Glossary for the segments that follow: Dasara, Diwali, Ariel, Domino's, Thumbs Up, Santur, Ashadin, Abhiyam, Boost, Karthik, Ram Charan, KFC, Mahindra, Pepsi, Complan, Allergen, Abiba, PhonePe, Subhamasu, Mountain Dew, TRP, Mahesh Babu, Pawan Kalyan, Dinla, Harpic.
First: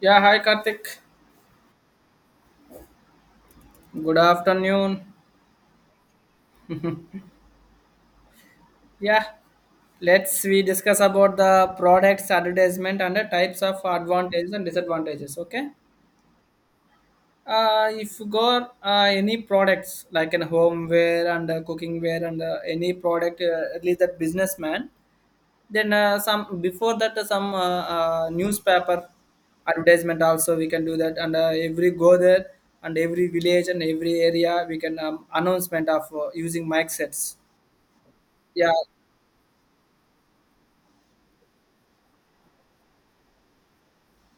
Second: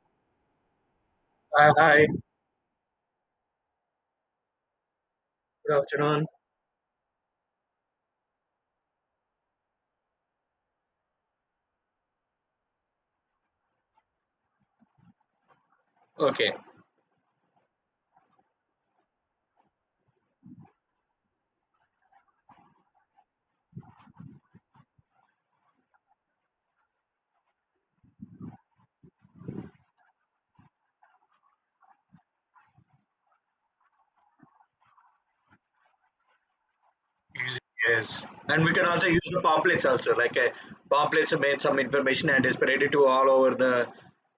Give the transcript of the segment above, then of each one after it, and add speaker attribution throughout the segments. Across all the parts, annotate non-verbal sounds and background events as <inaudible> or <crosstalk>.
Speaker 1: Yeah, hi Karthik.
Speaker 2: Hi, hi.
Speaker 1: Good afternoon.
Speaker 2: Good afternoon.
Speaker 1: Yeah, let's we discuss about the products advertisement and the types of advantages and disadvantages. Okay.
Speaker 2: Okay.
Speaker 1: If you got any products like in homeware and cooking wear and any product, at least that businessman, then some before that some newspaper advertisement also we can do that and every go there and every village and every area we can announcement of using mic sets.
Speaker 2: Easy, yes. And
Speaker 1: Yeah,
Speaker 2: we can also use the pamphlets also. Pamphlets made some information and is spreaded to all over the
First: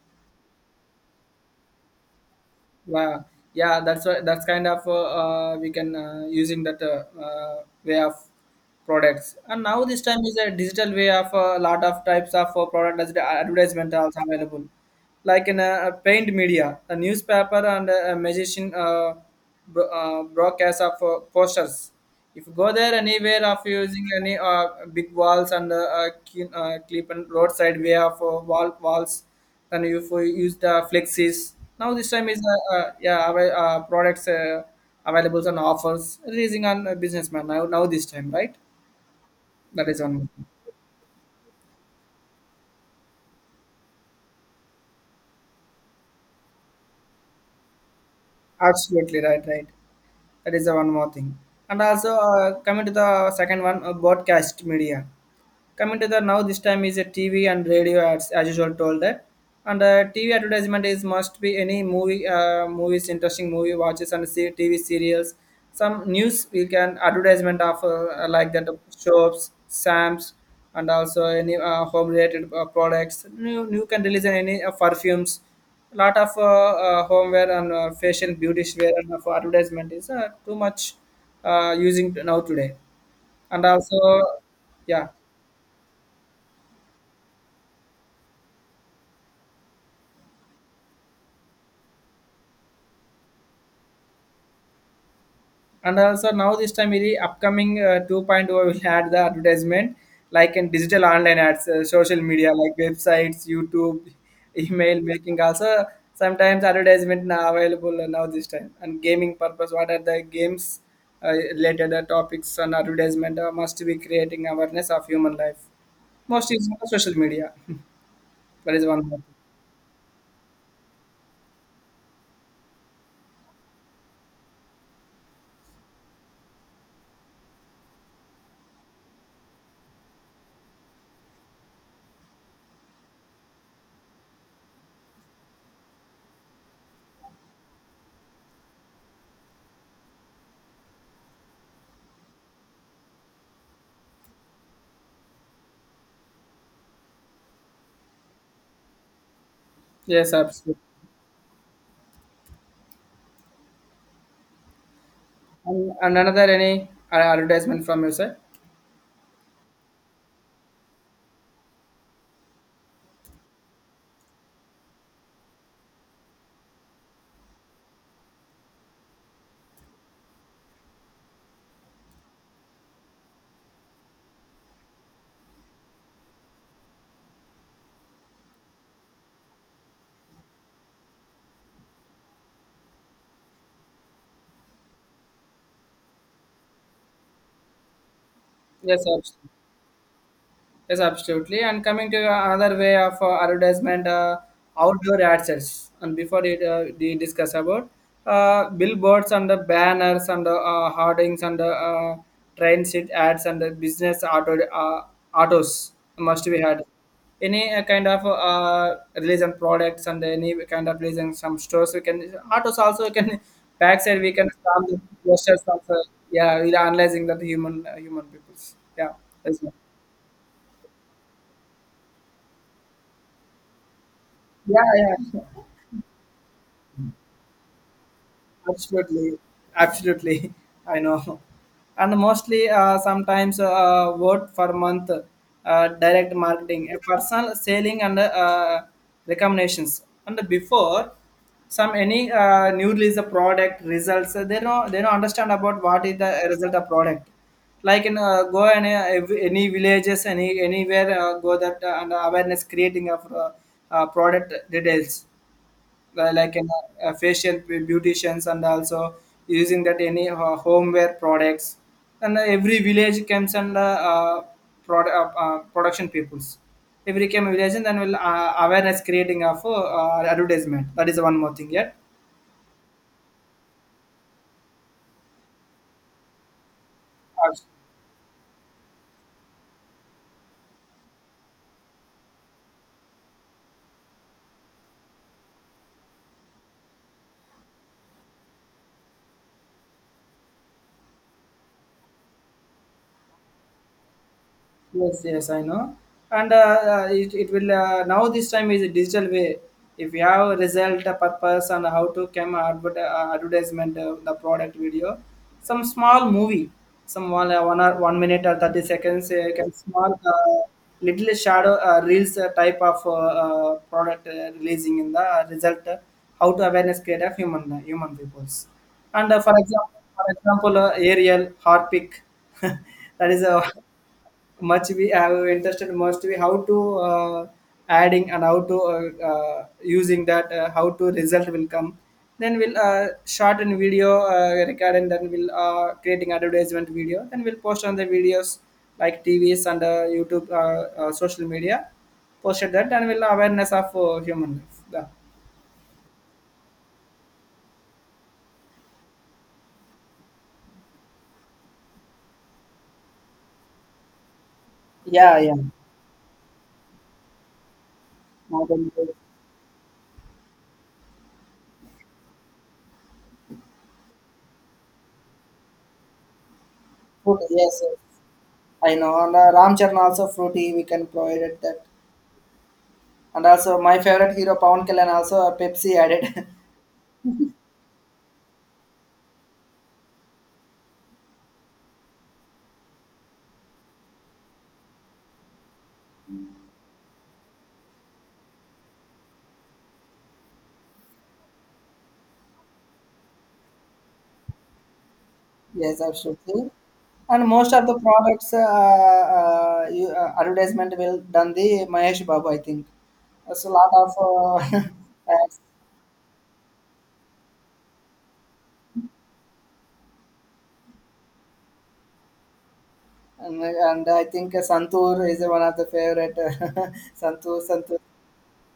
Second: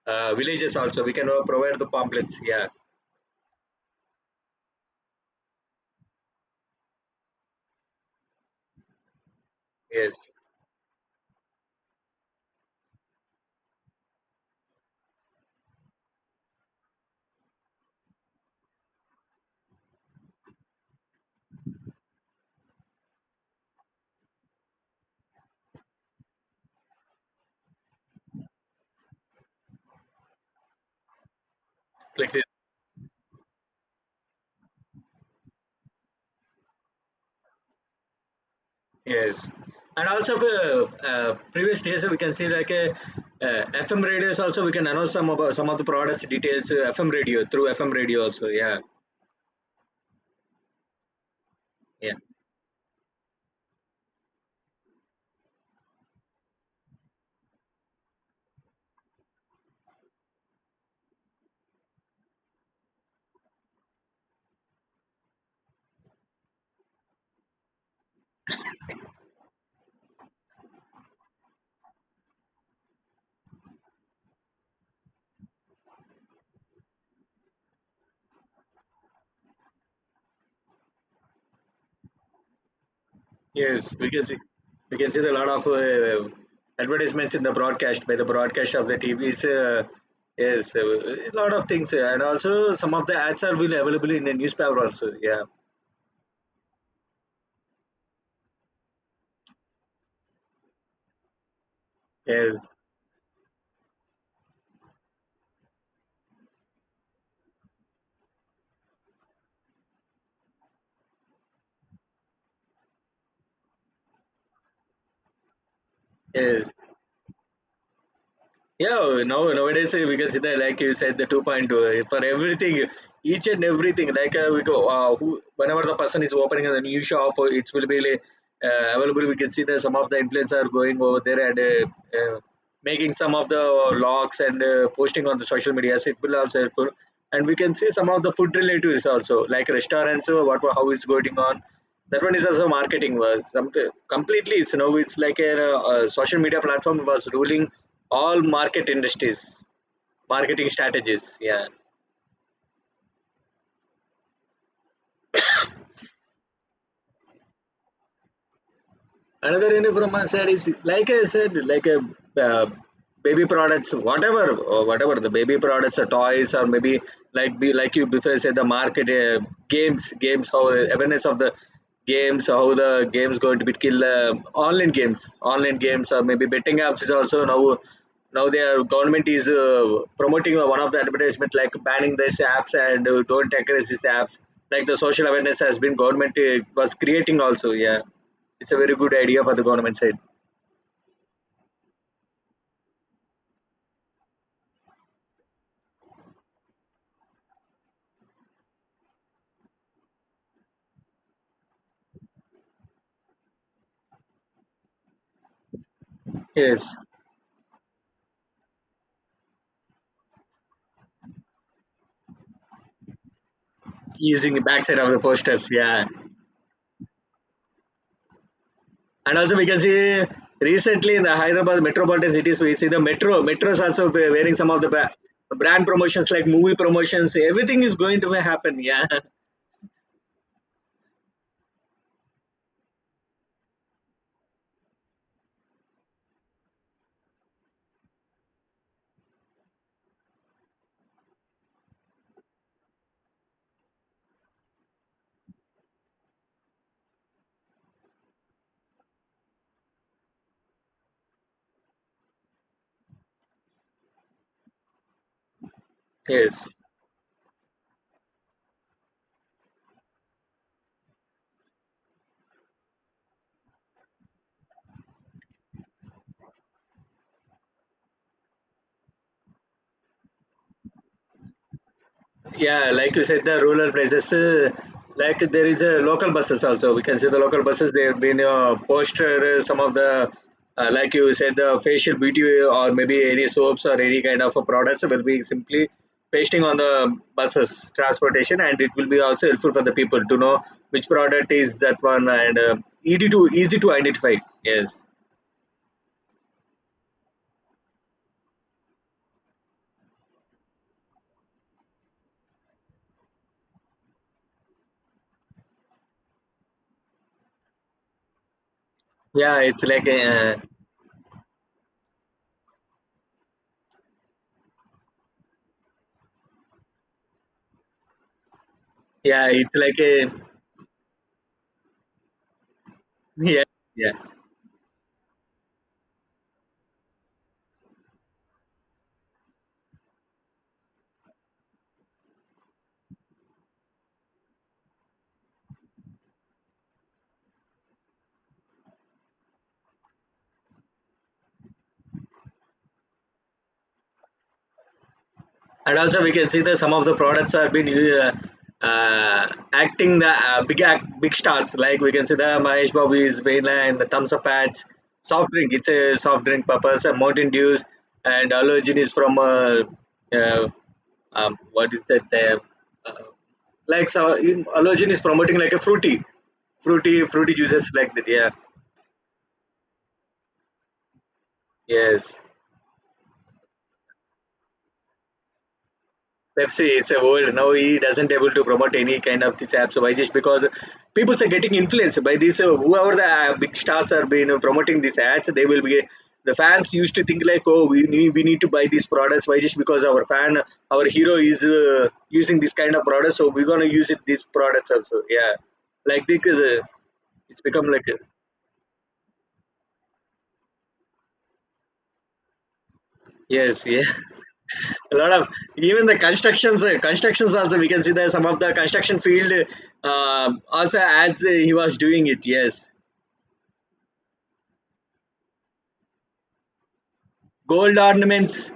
Speaker 2: villages also. We can provide the pamphlets. Yeah.
Speaker 1: wow, yeah, that's why that's kind of we can using that way of products. And now this time
Speaker 2: Yes.
Speaker 1: is a digital way of a lot of types of product as the advertisement are also available, like in a, paint media, a newspaper and a magazine, broadcast of posters. If you go there anywhere of using any big walls and clip and roadside way of walls, then you for use the flexies. Now this time
Speaker 2: Click
Speaker 1: is
Speaker 2: it.
Speaker 1: yeah products available and offers raising on a businessman now this time, right?
Speaker 2: Yes.
Speaker 1: That is
Speaker 2: And
Speaker 1: one more
Speaker 2: also
Speaker 1: thing.
Speaker 2: previous days we can see FM radios also we can announce some of the products details, FM radio through FM radio also. Yeah.
Speaker 1: Absolutely right, right, that is the one more thing. And
Speaker 2: Yeah.
Speaker 1: also coming to the second one, broadcast media, coming to the now this time is a TV and radio ads, as usual told that. And TV advertisement is must be any movie movies, interesting movie watches and see TV serials, some news we can advertisement of like that shops sams. And also any home related products you can release any perfumes, lot of homeware and facial beauty wear, and for advertisement is too much using now today. And
Speaker 2: Yes,
Speaker 1: also
Speaker 2: we can see we
Speaker 1: yeah,
Speaker 2: can see a lot of advertisements in the broadcast, by the broadcast of the TVs. Yes, a lot of things, and also some of the ads are will available in the newspaper also. Yeah,
Speaker 1: and also now this time in the upcoming 2.0 will add the advertisement, like in digital online ads, social media
Speaker 2: yes,
Speaker 1: like websites, youtube, email making also, sometimes advertisement now available now this time. And gaming purpose, what are the games related topics on advertisement must be creating awareness of human life, most is
Speaker 2: yes.
Speaker 1: on social media. That is one more.
Speaker 2: Yeah, nowadays we can see that, like you said, the 2.2, for everything, each and everything. Whenever the person is opening a new shop, it will be like, available. We can see that some of the influencers are going over there and making some of the logs and, posting on the social media. It will also helpful, and we can see some of the food relatives also, like restaurants. What, how is going on? That one is also marketing was some, completely. It's now, it's like a, social media platform was ruling all market industries,
Speaker 1: Yes,
Speaker 2: marketing
Speaker 1: absolutely.
Speaker 2: strategies. Yeah.
Speaker 1: And another any advertisement from your side?
Speaker 2: Another any from my side is, like I said, like a, uh, baby products, whatever, or whatever the baby products or toys, or maybe, like, be like you before said the market, uh, games, how the awareness of the games, how the games going to be kill the online games or maybe betting apps is also, now their government is, promoting one of the advertisement like banning these apps and, don't encourage these apps, like the social awareness has been government, was creating also. Yeah, it's a very
Speaker 1: Yes,
Speaker 2: good idea
Speaker 1: absolutely.
Speaker 2: for the government side.
Speaker 1: Yes, absolutely. And coming to another way of advertisement, outdoor ad sets. And before it, we discuss about billboards and the banners and the hoardings and the train seat ads and the business auto autos, must be had.
Speaker 2: Yes,
Speaker 1: Any kind of release and products and any kind of release in some stores, we can autos also we can backside we can
Speaker 2: using the
Speaker 1: stamp
Speaker 2: backside
Speaker 1: the
Speaker 2: of the
Speaker 1: posters
Speaker 2: posters.
Speaker 1: of
Speaker 2: Yeah,
Speaker 1: yeah, we are analyzing that human peoples, yeah.
Speaker 2: and also
Speaker 1: That's
Speaker 2: we can see recently in the Hyderabad metropolitan cities, we see the metros also be wearing some
Speaker 1: yeah,
Speaker 2: of the
Speaker 1: yeah,
Speaker 2: brand promotions, like movie promotions. Everything is going to happen. Yeah. <laughs>
Speaker 1: absolutely, absolutely. <laughs> I know, and mostly sometimes word for month, direct marketing, personal selling, and recommendations. And before some any new release the product results, they don't understand about what is the result of product. Like in go any villages, any anywhere go that and awareness creating of product details, like in
Speaker 2: Yes.
Speaker 1: facial beauticians and also using that any homeware products and every village comes and uh, production peoples every came village, and then will awareness creating of advertisement. That is one more thing, yeah.
Speaker 2: Yeah, like you said, the rural places, like there is a local buses also. We can see the local buses. They've been, posted, some of the, like you said, the facial beauty or maybe any soaps or any kind of, products will be simply pasting on the buses transportation, and it will be also helpful for the people to know which product is that one, and, easy to identify. Yes.
Speaker 1: Yes, yes, I know. And it will now this time is a digital way. If you have a result, a purpose, and how to come advertisement, the product video, some small movie, some one, one or one minute or 30 seconds,
Speaker 2: Yeah,
Speaker 1: can
Speaker 2: it's like
Speaker 1: small
Speaker 2: a,
Speaker 1: little shadow reels type of product releasing in the result. How to awareness create of human peoples. And
Speaker 2: yeah, it's like
Speaker 1: for
Speaker 2: a
Speaker 1: example, Ariel, Harpic, <laughs> that
Speaker 2: <laughs>
Speaker 1: is a
Speaker 2: yeah yeah.
Speaker 1: much we have interested, must be how to adding and how to using that how to result will come, then we'll short and video record and then we'll creating advertisement video, then we'll post on the videos like TVs and youtube social media, posted that and we'll awareness of human life, yeah.
Speaker 2: And also we can see that some of the products are been, uh, acting the, big stars, like we can see the Mahesh Babu is Bela and the thumbs up ads,
Speaker 1: Yeah,
Speaker 2: soft
Speaker 1: yeah.
Speaker 2: drink. It's a soft drink purpose, Mountain Dews, and
Speaker 1: Modern
Speaker 2: Allergen is from, uh, what is that uh, like so in- Allergen is promoting like a fruity, fruity
Speaker 1: fruit,
Speaker 2: fruity
Speaker 1: yes,
Speaker 2: juices,
Speaker 1: yes.
Speaker 2: like that. Yeah,
Speaker 1: I know. And Ram Charan also fruity. We can provide it that.
Speaker 2: yes.
Speaker 1: And also my favorite hero Pawan Kalyan also Pepsi added. <laughs>
Speaker 2: Pepsi, it's a world. Now he doesn't able to promote any kind of this apps. Why? Just because people are getting influenced by this. Whoever the, big stars are been, promoting these ads, they will be, the fans used to think like, oh, we need to buy these products. Why? Just because our fan, our hero is, using this kind of product, so we're gonna use it these products also. Yeah,
Speaker 1: Yes,
Speaker 2: like, because
Speaker 1: absolutely. And
Speaker 2: it's
Speaker 1: most
Speaker 2: become
Speaker 1: of the
Speaker 2: like a,
Speaker 1: products advertisement will done the Mahesh Babu, I think. That's a
Speaker 2: yes,
Speaker 1: lot
Speaker 2: yeah.
Speaker 1: of
Speaker 2: <laughs> A
Speaker 1: <laughs>
Speaker 2: lot of,
Speaker 1: ads.
Speaker 2: even the constructions, constructions also, we can see that some of the construction field, also, as, he was doing it. Yes,
Speaker 1: And I think Santur is one of the favorite. <laughs> Santur, Santur.
Speaker 2: gold ornaments.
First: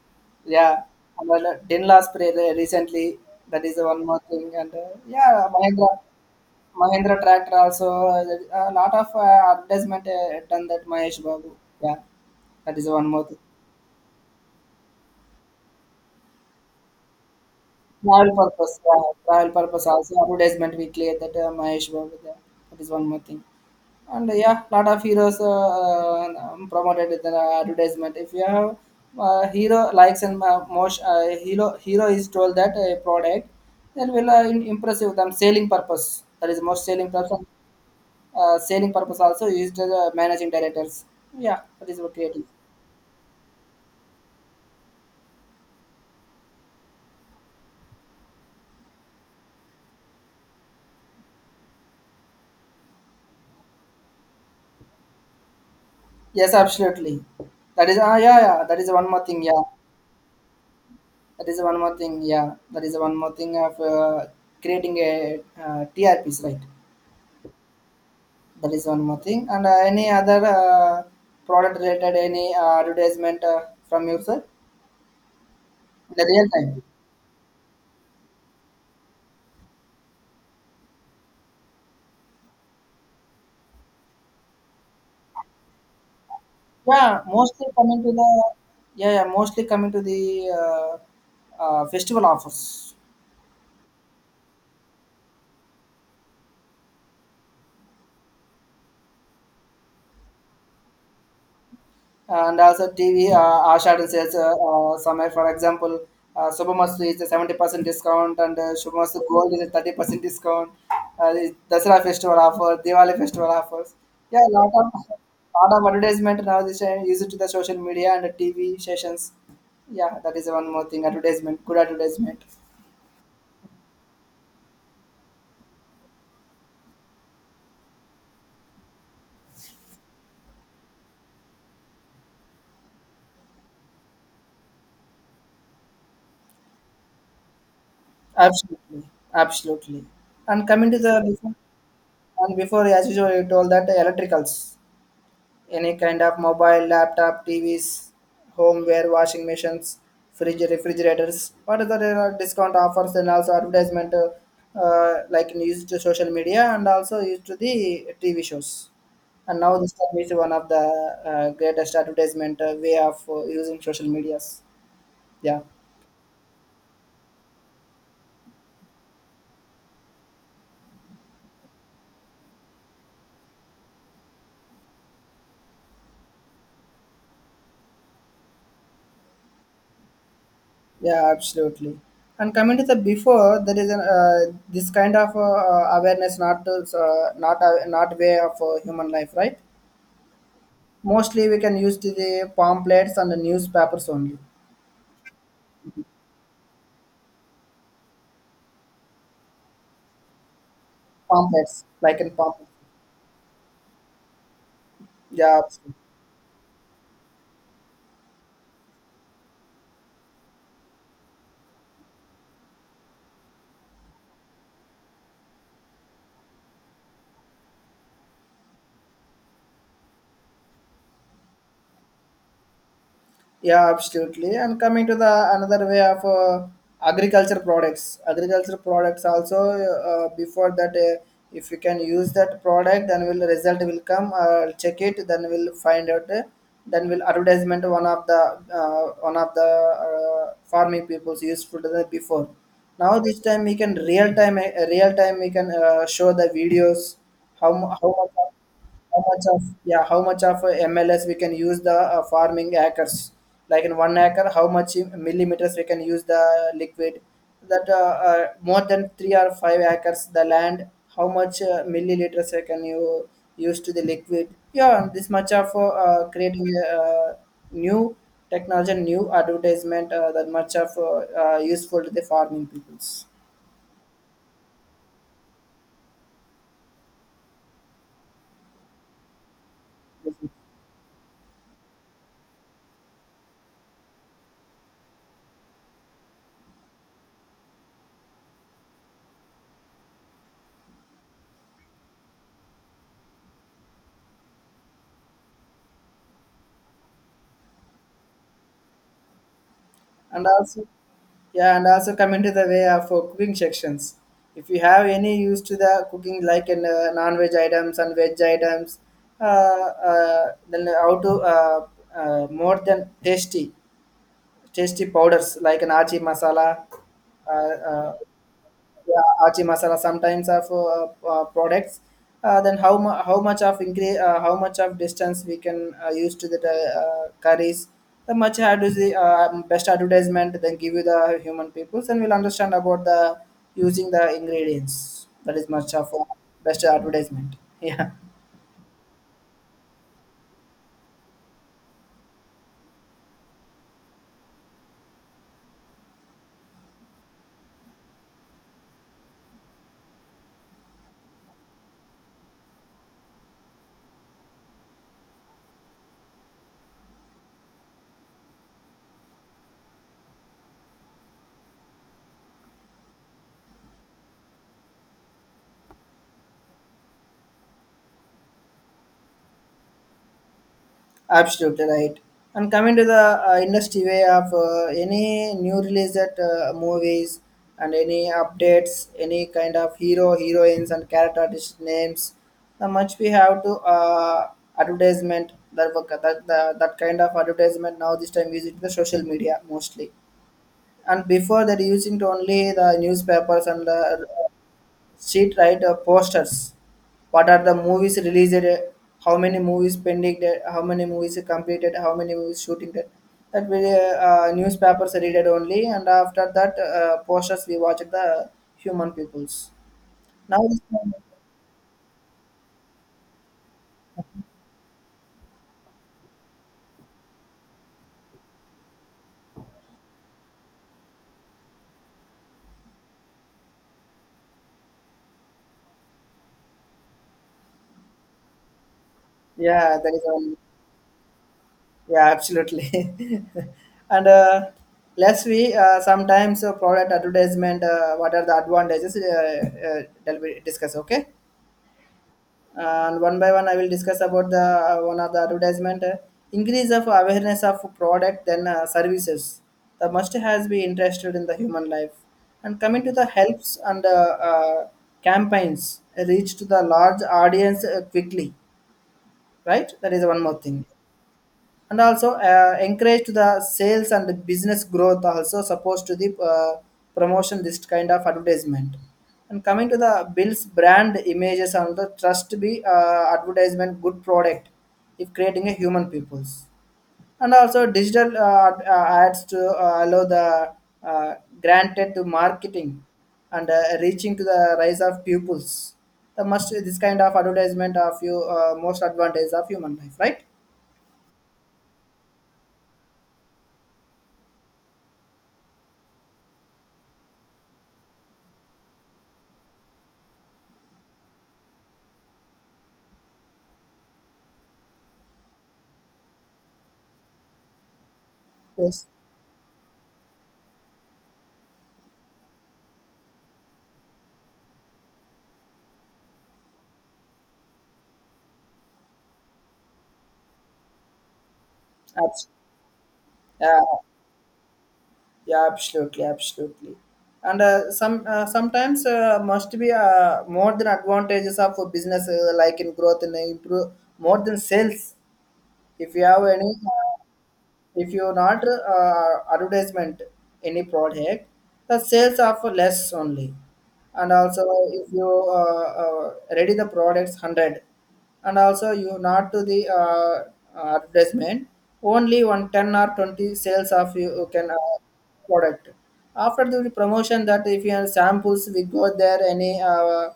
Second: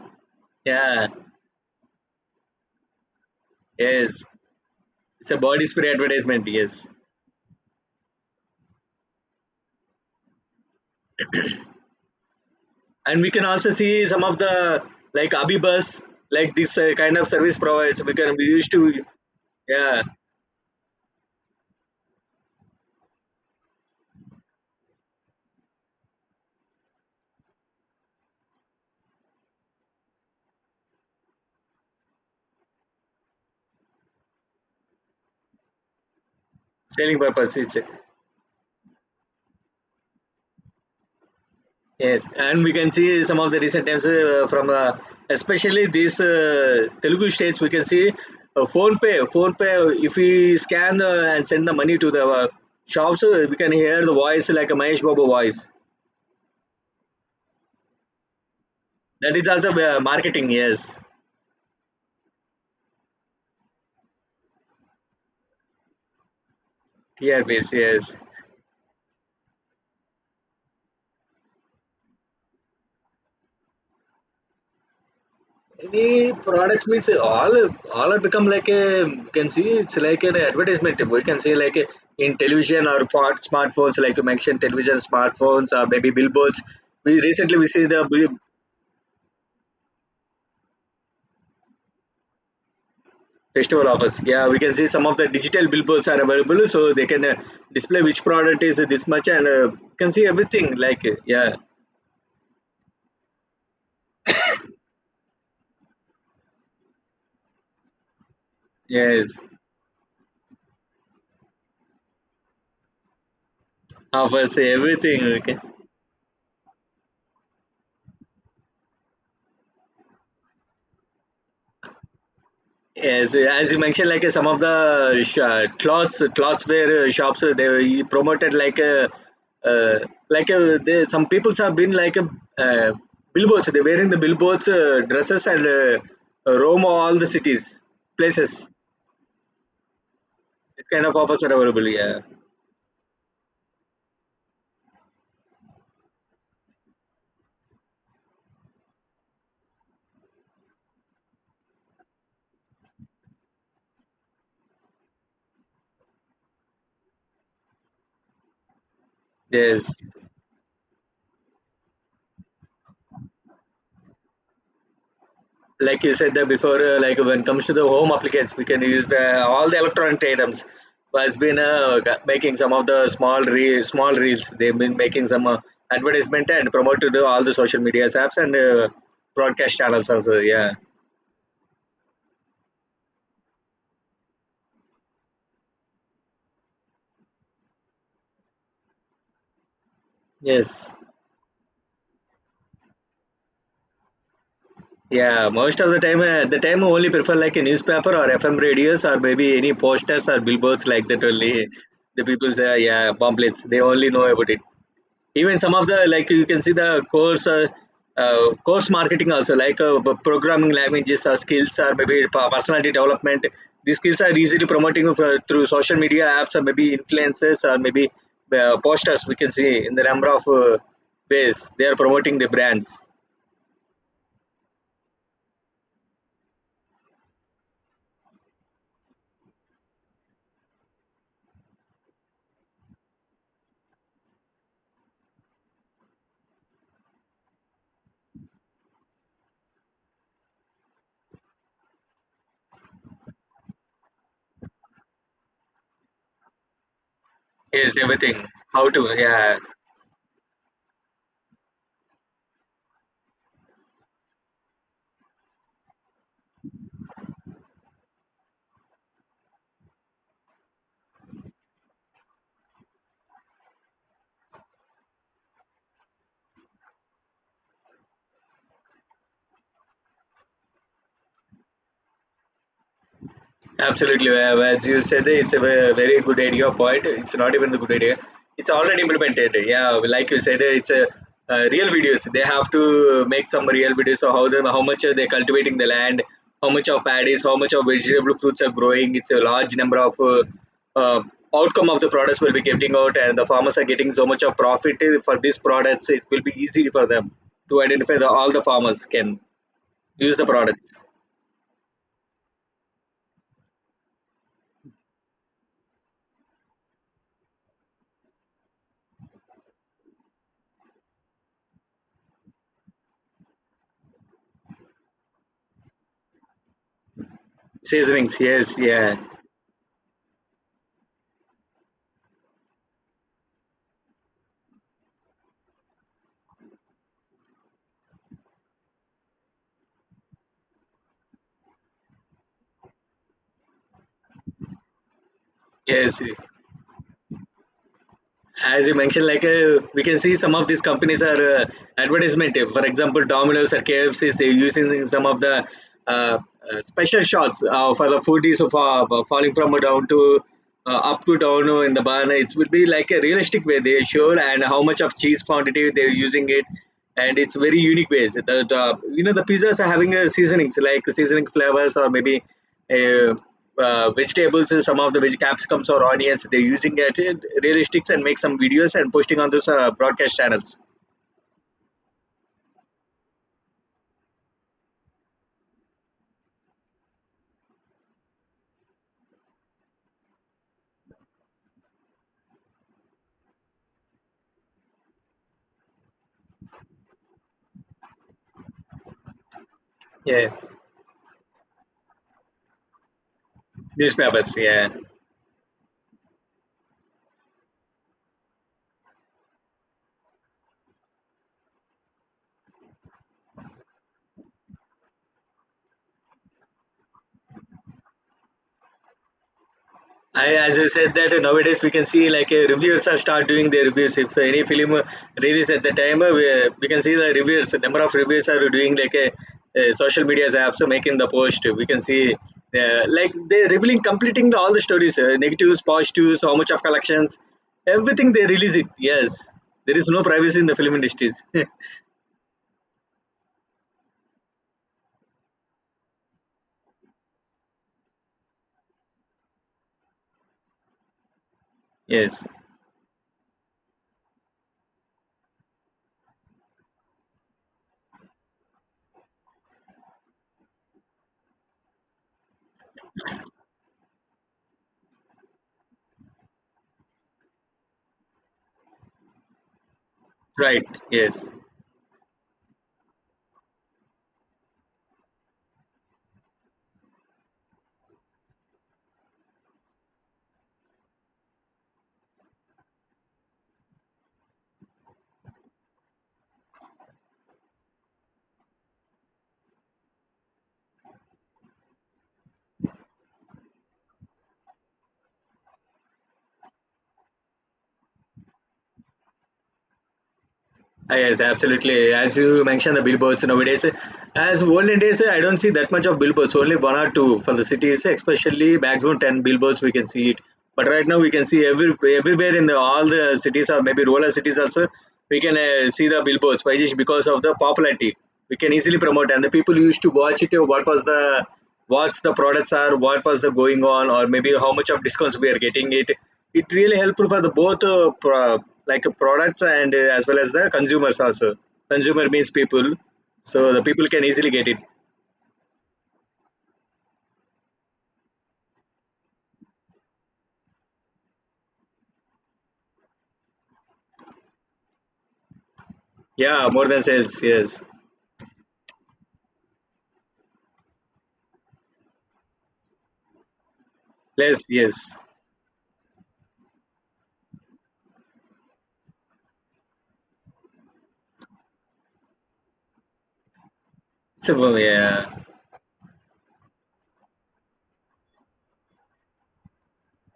Speaker 1: Yeah.
Speaker 2: Yeah,
Speaker 1: And then, Dinla spray recently. That is the one more
Speaker 2: yes,
Speaker 1: thing. And
Speaker 2: it's a
Speaker 1: yeah,
Speaker 2: body spray
Speaker 1: Mahindra.
Speaker 2: advertisement. Yes,
Speaker 1: Mahindra tractor also a lot of advertisement done that Mahesh Babu. Yeah, that is one
Speaker 2: and
Speaker 1: more
Speaker 2: we
Speaker 1: thing.
Speaker 2: can also see some of the, like, Abibus, like this, kind of service providers. We
Speaker 1: Travel
Speaker 2: can we used
Speaker 1: purpose, yeah,
Speaker 2: to
Speaker 1: travel purpose
Speaker 2: yeah,
Speaker 1: also advertisement we clear that Mahesh Babu. Yeah, that is one more thing. And yeah, lot of heroes promoted with the advertisement. If you have hero likes and most hero is told that a product, then will impressive them selling purpose. That is most selling
Speaker 2: selling
Speaker 1: purpose.
Speaker 2: purpose. It's,
Speaker 1: Selling purpose also used as a managing directors. Yeah, that is what
Speaker 2: yes,
Speaker 1: creating.
Speaker 2: and we can see some of the recent times, from especially these, Telugu states. We can see, phone pay, phone pay. If we scan the, and send the money to the, shops, we can hear the voice like a Mahesh Babu voice.
Speaker 1: Yes, absolutely. That is ah yeah yeah. That is one more
Speaker 2: That
Speaker 1: thing.
Speaker 2: is
Speaker 1: Yeah,
Speaker 2: also, marketing. Yes,
Speaker 1: that is one more thing. Yeah, that is one more thing of creating a TRPs right.
Speaker 2: earpiece. Yes,
Speaker 1: That is one more thing. And any other product related any advertisement from you, sir? The
Speaker 2: any
Speaker 1: real time.
Speaker 2: products means all are become like a, you can see, it's like an advertisement. We can say like a, in television or for smartphones, like you mentioned, television, smartphones, or maybe billboards. We
Speaker 1: Yeah,
Speaker 2: recently
Speaker 1: mostly
Speaker 2: we see
Speaker 1: coming
Speaker 2: the
Speaker 1: to the yeah yeah mostly coming to the uh, festival offers.
Speaker 2: festival offers. Yeah, we can see some of the digital billboards are available, so they can, display which product is this much, and, you can see everything. Yeah,
Speaker 1: And also TV, Ashadin says, somewhere, for example, Subhamasu is a 70% discount and Subhamasu
Speaker 2: yes,
Speaker 1: Gold is a 30% discount. The Dasara festival offer, Diwali festival offers. Yeah,
Speaker 2: offers, everything. Okay.
Speaker 1: lot of advertisement now this time used to the social media and the TV sessions. Yeah, that is one more thing. Advertisement, good advertisement.
Speaker 2: Yes, as you mentioned, like, some of the cloths, cloths where, shops, they were promoted like, uh, they, some peoples have been like, uh, billboards. They're wearing the billboards, dresses, and, roam all the cities, places.
Speaker 1: Absolutely, absolutely. And
Speaker 2: This
Speaker 1: coming to
Speaker 2: kind of
Speaker 1: the
Speaker 2: offers are
Speaker 1: before,
Speaker 2: available. Yeah.
Speaker 1: and before as usual, you told that electricals. Any kind of mobile, laptop, TVs, homeware, washing machines, fridge, refrigerators. What is the discount offers and also advertisement like in used to social media and also used to the TV shows. And now
Speaker 2: Yes.
Speaker 1: this time is one of the greatest advertisement way of using social medias. Yeah,
Speaker 2: Like you said that before, like, when it comes to the home applications, we can use the all the electronic items has been, making some of the small small reels, they've been making some, advertisement and promote to the, all the social media apps and, broadcast channels also. Yeah,
Speaker 1: yeah, absolutely. And coming to the before, there is an, this kind of awareness not to, not way of human life, right?
Speaker 2: yes.
Speaker 1: Mostly we can use the pamphlets and the newspapers only.
Speaker 2: Yeah, most of the time, the time, I only prefer like a newspaper or FM radios or maybe any posters or billboards, like that only
Speaker 1: Pamphlets, like
Speaker 2: the
Speaker 1: in
Speaker 2: people
Speaker 1: pamphlets.
Speaker 2: say. Yeah, pamphlets, they only know about it. Even
Speaker 1: Yeah,
Speaker 2: some of the, like, you can see the course, course marketing also, like, programming languages or skills or maybe personality development. These skills are easily promoting for, through social media apps or maybe influences or maybe, posters, we can see in the number of, ways they are promoting the brands
Speaker 1: yeah, absolutely. And coming to the another way of agriculture products also before that, if you can use that product, then will result will come. Check it, then we'll find out. Then will advertisement one of the farming people's useful to the before. Now this time we can real time we can show the videos,
Speaker 2: is
Speaker 1: how
Speaker 2: everything.
Speaker 1: much,
Speaker 2: How to,
Speaker 1: how much
Speaker 2: yeah,
Speaker 1: of yeah, how much of mls we can use the farming acres? Like in one acre how much millimeters we can use the liquid, that more than 3 or 5 acres the land, how much milliliters we can you use to the liquid, yeah this much of creating a new technology, new advertisement, that much of useful to the farming peoples.
Speaker 2: absolutely, as you said, it's a very good idea point. It's not even a good idea. It's already implemented. Yeah, like you said, it's a, real videos. They have to make some real videos of how them, how much are they cultivating the land, how much of paddies, how much of vegetable fruits are growing. It's a large number of, uh, outcome of the products will be getting out, and the farmers are getting so much of profit, for these products. It will be easy for them to identify. The all the farmers can use
Speaker 1: And
Speaker 2: the
Speaker 1: also
Speaker 2: products,
Speaker 1: yeah, and also come into the way of cooking sections. If you have any use to the cooking like in non-veg items and veg items, then how to more than tasty, tasty powders like an achi masala, uh, uh,
Speaker 2: seasonings. Yes, yeah,
Speaker 1: yeah achi masala sometimes of products, then how much of increase, how much of distance we can use to the curries. The much had is the best advertisement then give you the human peoples and we'll understand about the using the ingredients. That is much of
Speaker 2: yes.
Speaker 1: best advertisement. <laughs> Yeah.
Speaker 2: As you mentioned, like, we can see some of these companies are, advertisement. For example, Domino's or KFC is using some of the, uh, special shots, for the foodies of, falling from down to, up to down in the barn. It would be like a realistic way they showed and how much of cheese quantity they're using it, and it's very unique ways. The You know, the pizzas are having a seasonings, like seasoning flavors, or maybe, uh, vegetables and some of the veg capsicums or onions, they're using it in realistics and make some videos and posting on those, broadcast channels.
Speaker 1: Absolutely right. And coming to the industry way of any new release that movies and any updates, any kind of hero, heroines and character artist names, the much we have to advertisement that, that kind of advertisement now this time using the social media mostly.
Speaker 2: Yeah,
Speaker 1: And before that using to only the newspapers and the
Speaker 2: newspapers, yeah.
Speaker 1: Street writer posters. What are the movies released? How many movies pending? How many movies completed? How many movies shooting? That we, newspapers read it only, and after that posters we watched the human peoples. Now,
Speaker 2: As I
Speaker 1: um,
Speaker 2: said that, nowadays we can see, like, reviewers are start doing their reviews. If any film, release at the time, we can see the reviewers. The number of reviewers are doing like a, uh, social media apps, making the post. We can see, like they're revealing, completing the, all the stories, negatives, positives, how much of collections, everything they release it. Yes,
Speaker 1: yeah,
Speaker 2: there is
Speaker 1: that is
Speaker 2: no privacy in the film industries. <laughs>
Speaker 1: yeah, absolutely. <laughs> And let's we sometimes product advertisement. What are the advantages? That we discuss. Okay.
Speaker 2: Yes,
Speaker 1: And one by one I will discuss about the one of the advertisement. Increase of awareness of product, then services, the must has be interested in the human life, and coming to the helps and uh, campaigns reach to the large audience quickly, right, that is one more thing.
Speaker 2: right. Yes.
Speaker 1: And also encourage to the sales and the business growth, also supposed to the promotion, this kind of advertisement. And coming to the bills, brand images and the trust be advertisement good product if creating a human peoples. And also digital ads to allow the uh, granted to marketing, and reaching to the rise of pupils. The must this kind of advertisement of you most advantage of human life, right?
Speaker 2: Ah, yes, absolutely. As you mentioned, the billboards nowadays, as olden days, I don't see that much of billboards, only one or two for the cities, especially maximum 10 billboards we can see it. But right now, we can see everywhere in the, all the cities or maybe rural cities also, we can, see the billboards. Why is it? Because of the popularity. We can easily
Speaker 1: Yes.
Speaker 2: promote, and the people used to watch it, what was the, what's the products are, what was the going on, or maybe how much of discounts we are getting it. It really helpful for the both, like, products and, as well as the consumers also. Consumer means
Speaker 1: Absolutely.
Speaker 2: people, so
Speaker 1: Yeah,
Speaker 2: the people can easily get it.
Speaker 1: yeah, absolutely, absolutely. And sometimes must be more than advantages of a business like in growth and improve more than sales. If you have any,
Speaker 2: Yeah, more than
Speaker 1: uh,
Speaker 2: sales. Yes,
Speaker 1: if you not advertisement any product, the sales are for less only. And
Speaker 2: less.
Speaker 1: also,
Speaker 2: Yes.
Speaker 1: if you ready the products 100, and also you not to the advertisement, only one ten or 20 sales of you
Speaker 2: So
Speaker 1: can
Speaker 2: yeah.
Speaker 1: product. After the promotion, that if you have samples, we go there any.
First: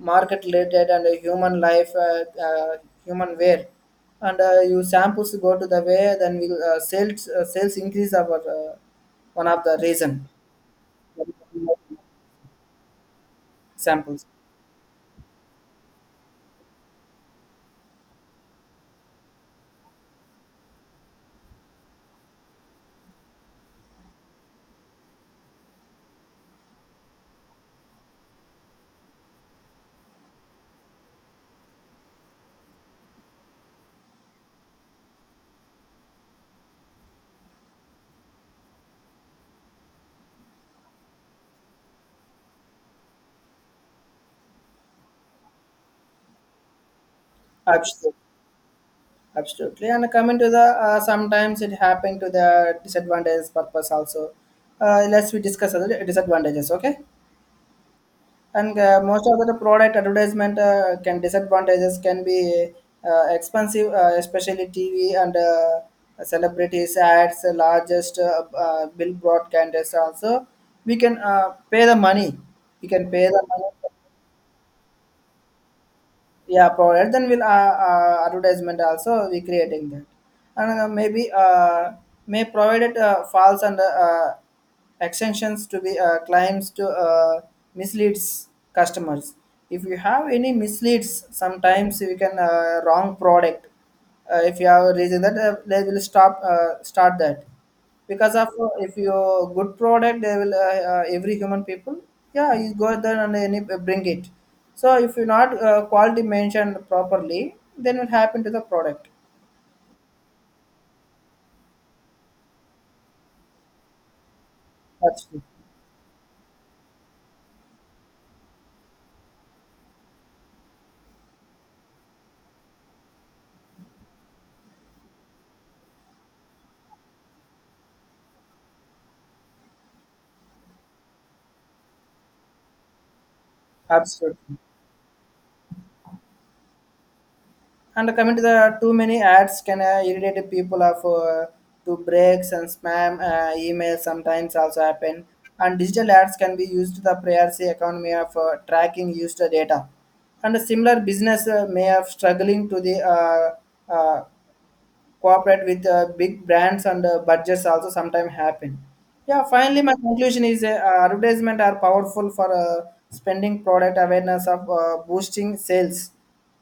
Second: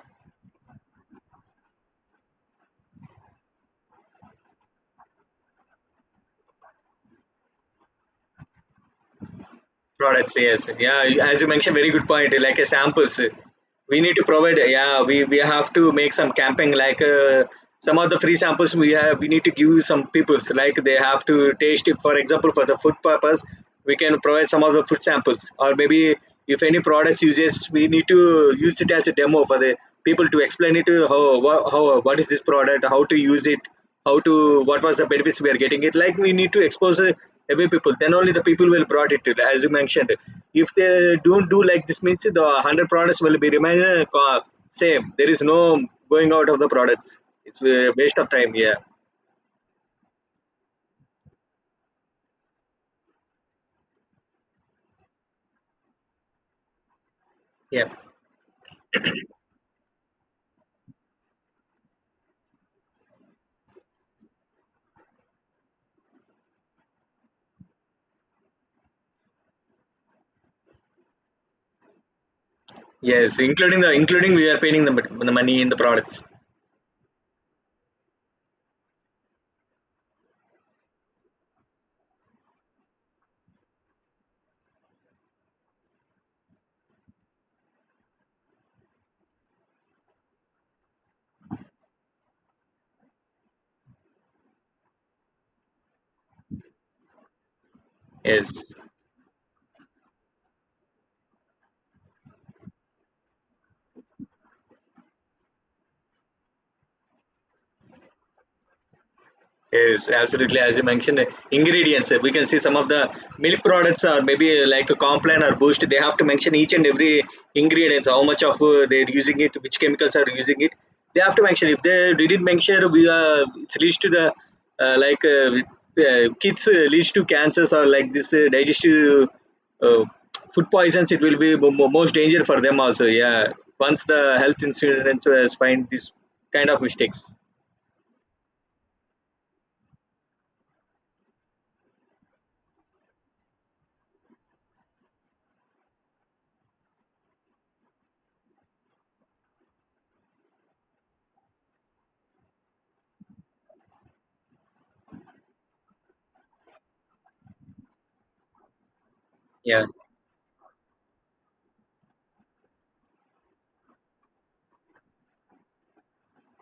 Speaker 1: Market related and a human life, human wear, and you samples go to the way, then we sales increase our one of the reason
Speaker 2: Products, yes. Yeah, as you mentioned, very good point. Like a samples, we need to
Speaker 1: samples.
Speaker 2: provide. Yeah, we have to make some camping. Like, some of the free samples we have, we need to give some peoples. Like, they have to taste it. For example, for the food purpose, we can provide some of the food samples. Or maybe if any products uses, we need to use it as a demo for the people to explain it to, how how, what is this product, how to use it, how to, what was the benefits we are getting it. Like, we need to expose, every people, then only the people will brought it to, as you mentioned. If they don't do like this means the 100 products will be remain, same, there is no going out of the products, it's a
Speaker 1: Absolutely,
Speaker 2: waste of time. Yeah,
Speaker 1: absolutely. And coming to the sometimes it happened to the disadvantages purpose also. Let's we discuss other disadvantages. Okay.
Speaker 2: yeah,
Speaker 1: And most of the product advertisement can disadvantages can be expensive, especially TV and celebrities ads, the largest bill broadcasters also. we can uh, pay the money we can pay
Speaker 2: yes,
Speaker 1: the money.
Speaker 2: including, the including we are paying the money in the products.
Speaker 1: Yeah, product, then we'll advertisement also, we creating that. And maybe may provided false and extensions to be claims to misleads customers. If you have any misleads, sometimes we can wrong product. If you have a that they will stop start that, because of
Speaker 2: Yes,
Speaker 1: if you good product they will every human people. Yeah, you go there and any, bring it. So if you not quality mentioned properly, then will happen to the product.
Speaker 2: yes, absolutely. As you mentioned, ingredients. Uh, we can see some of the milk products or maybe, like a Complan
Speaker 1: Absolutely,
Speaker 2: or Boost. They have to mention each and every ingredients. How much of, they're using it, which chemicals are using it. They have to mention. If they didn't mention, we, it leads to the, uh, like uh, kids, leads to cancers or like this, digestive, uh, food poisons. It will be most danger for them also. Yeah, once the
Speaker 1: absolutely.
Speaker 2: health insurance, find this kind of mistakes.
Speaker 1: And coming to the too many ads can irritate people of to breaks and spam emails sometimes also happen. And digital ads can be used to the privacy economy of tracking user data. And a similar business may have struggling to the cooperate with big brands and budgets also sometimes happen. Yeah, finally,
Speaker 2: Yeah.
Speaker 1: my conclusion is advertisement are powerful for spending product awareness of boosting sales,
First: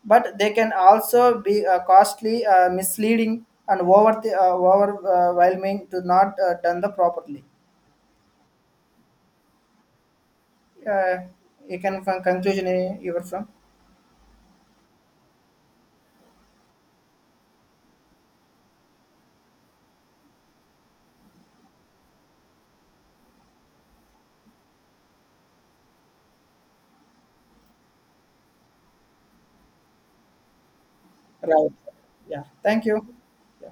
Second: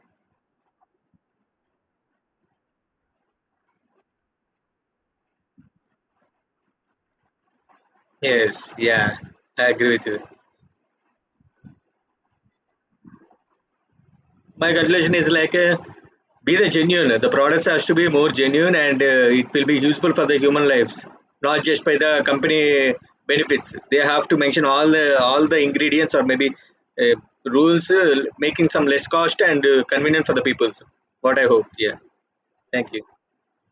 Speaker 1: but they can also be costly, misleading, and overwhelming to not done the properly.
Speaker 2: Yes, yeah, I agree with you.
Speaker 1: Uh, you can find conclusion you were from.
Speaker 2: My conclusion is like, be the genuine. The products has to be more genuine, and, it will be useful for the human lives, not just by the company benefits. They have to mention all the ingredients or maybe, uh, rules, making some less cost and, convenient for the people. What I hope.
Speaker 1: Right.
Speaker 2: Yeah.
Speaker 1: Yeah, thank
Speaker 2: Thank you.
Speaker 1: you. Yeah.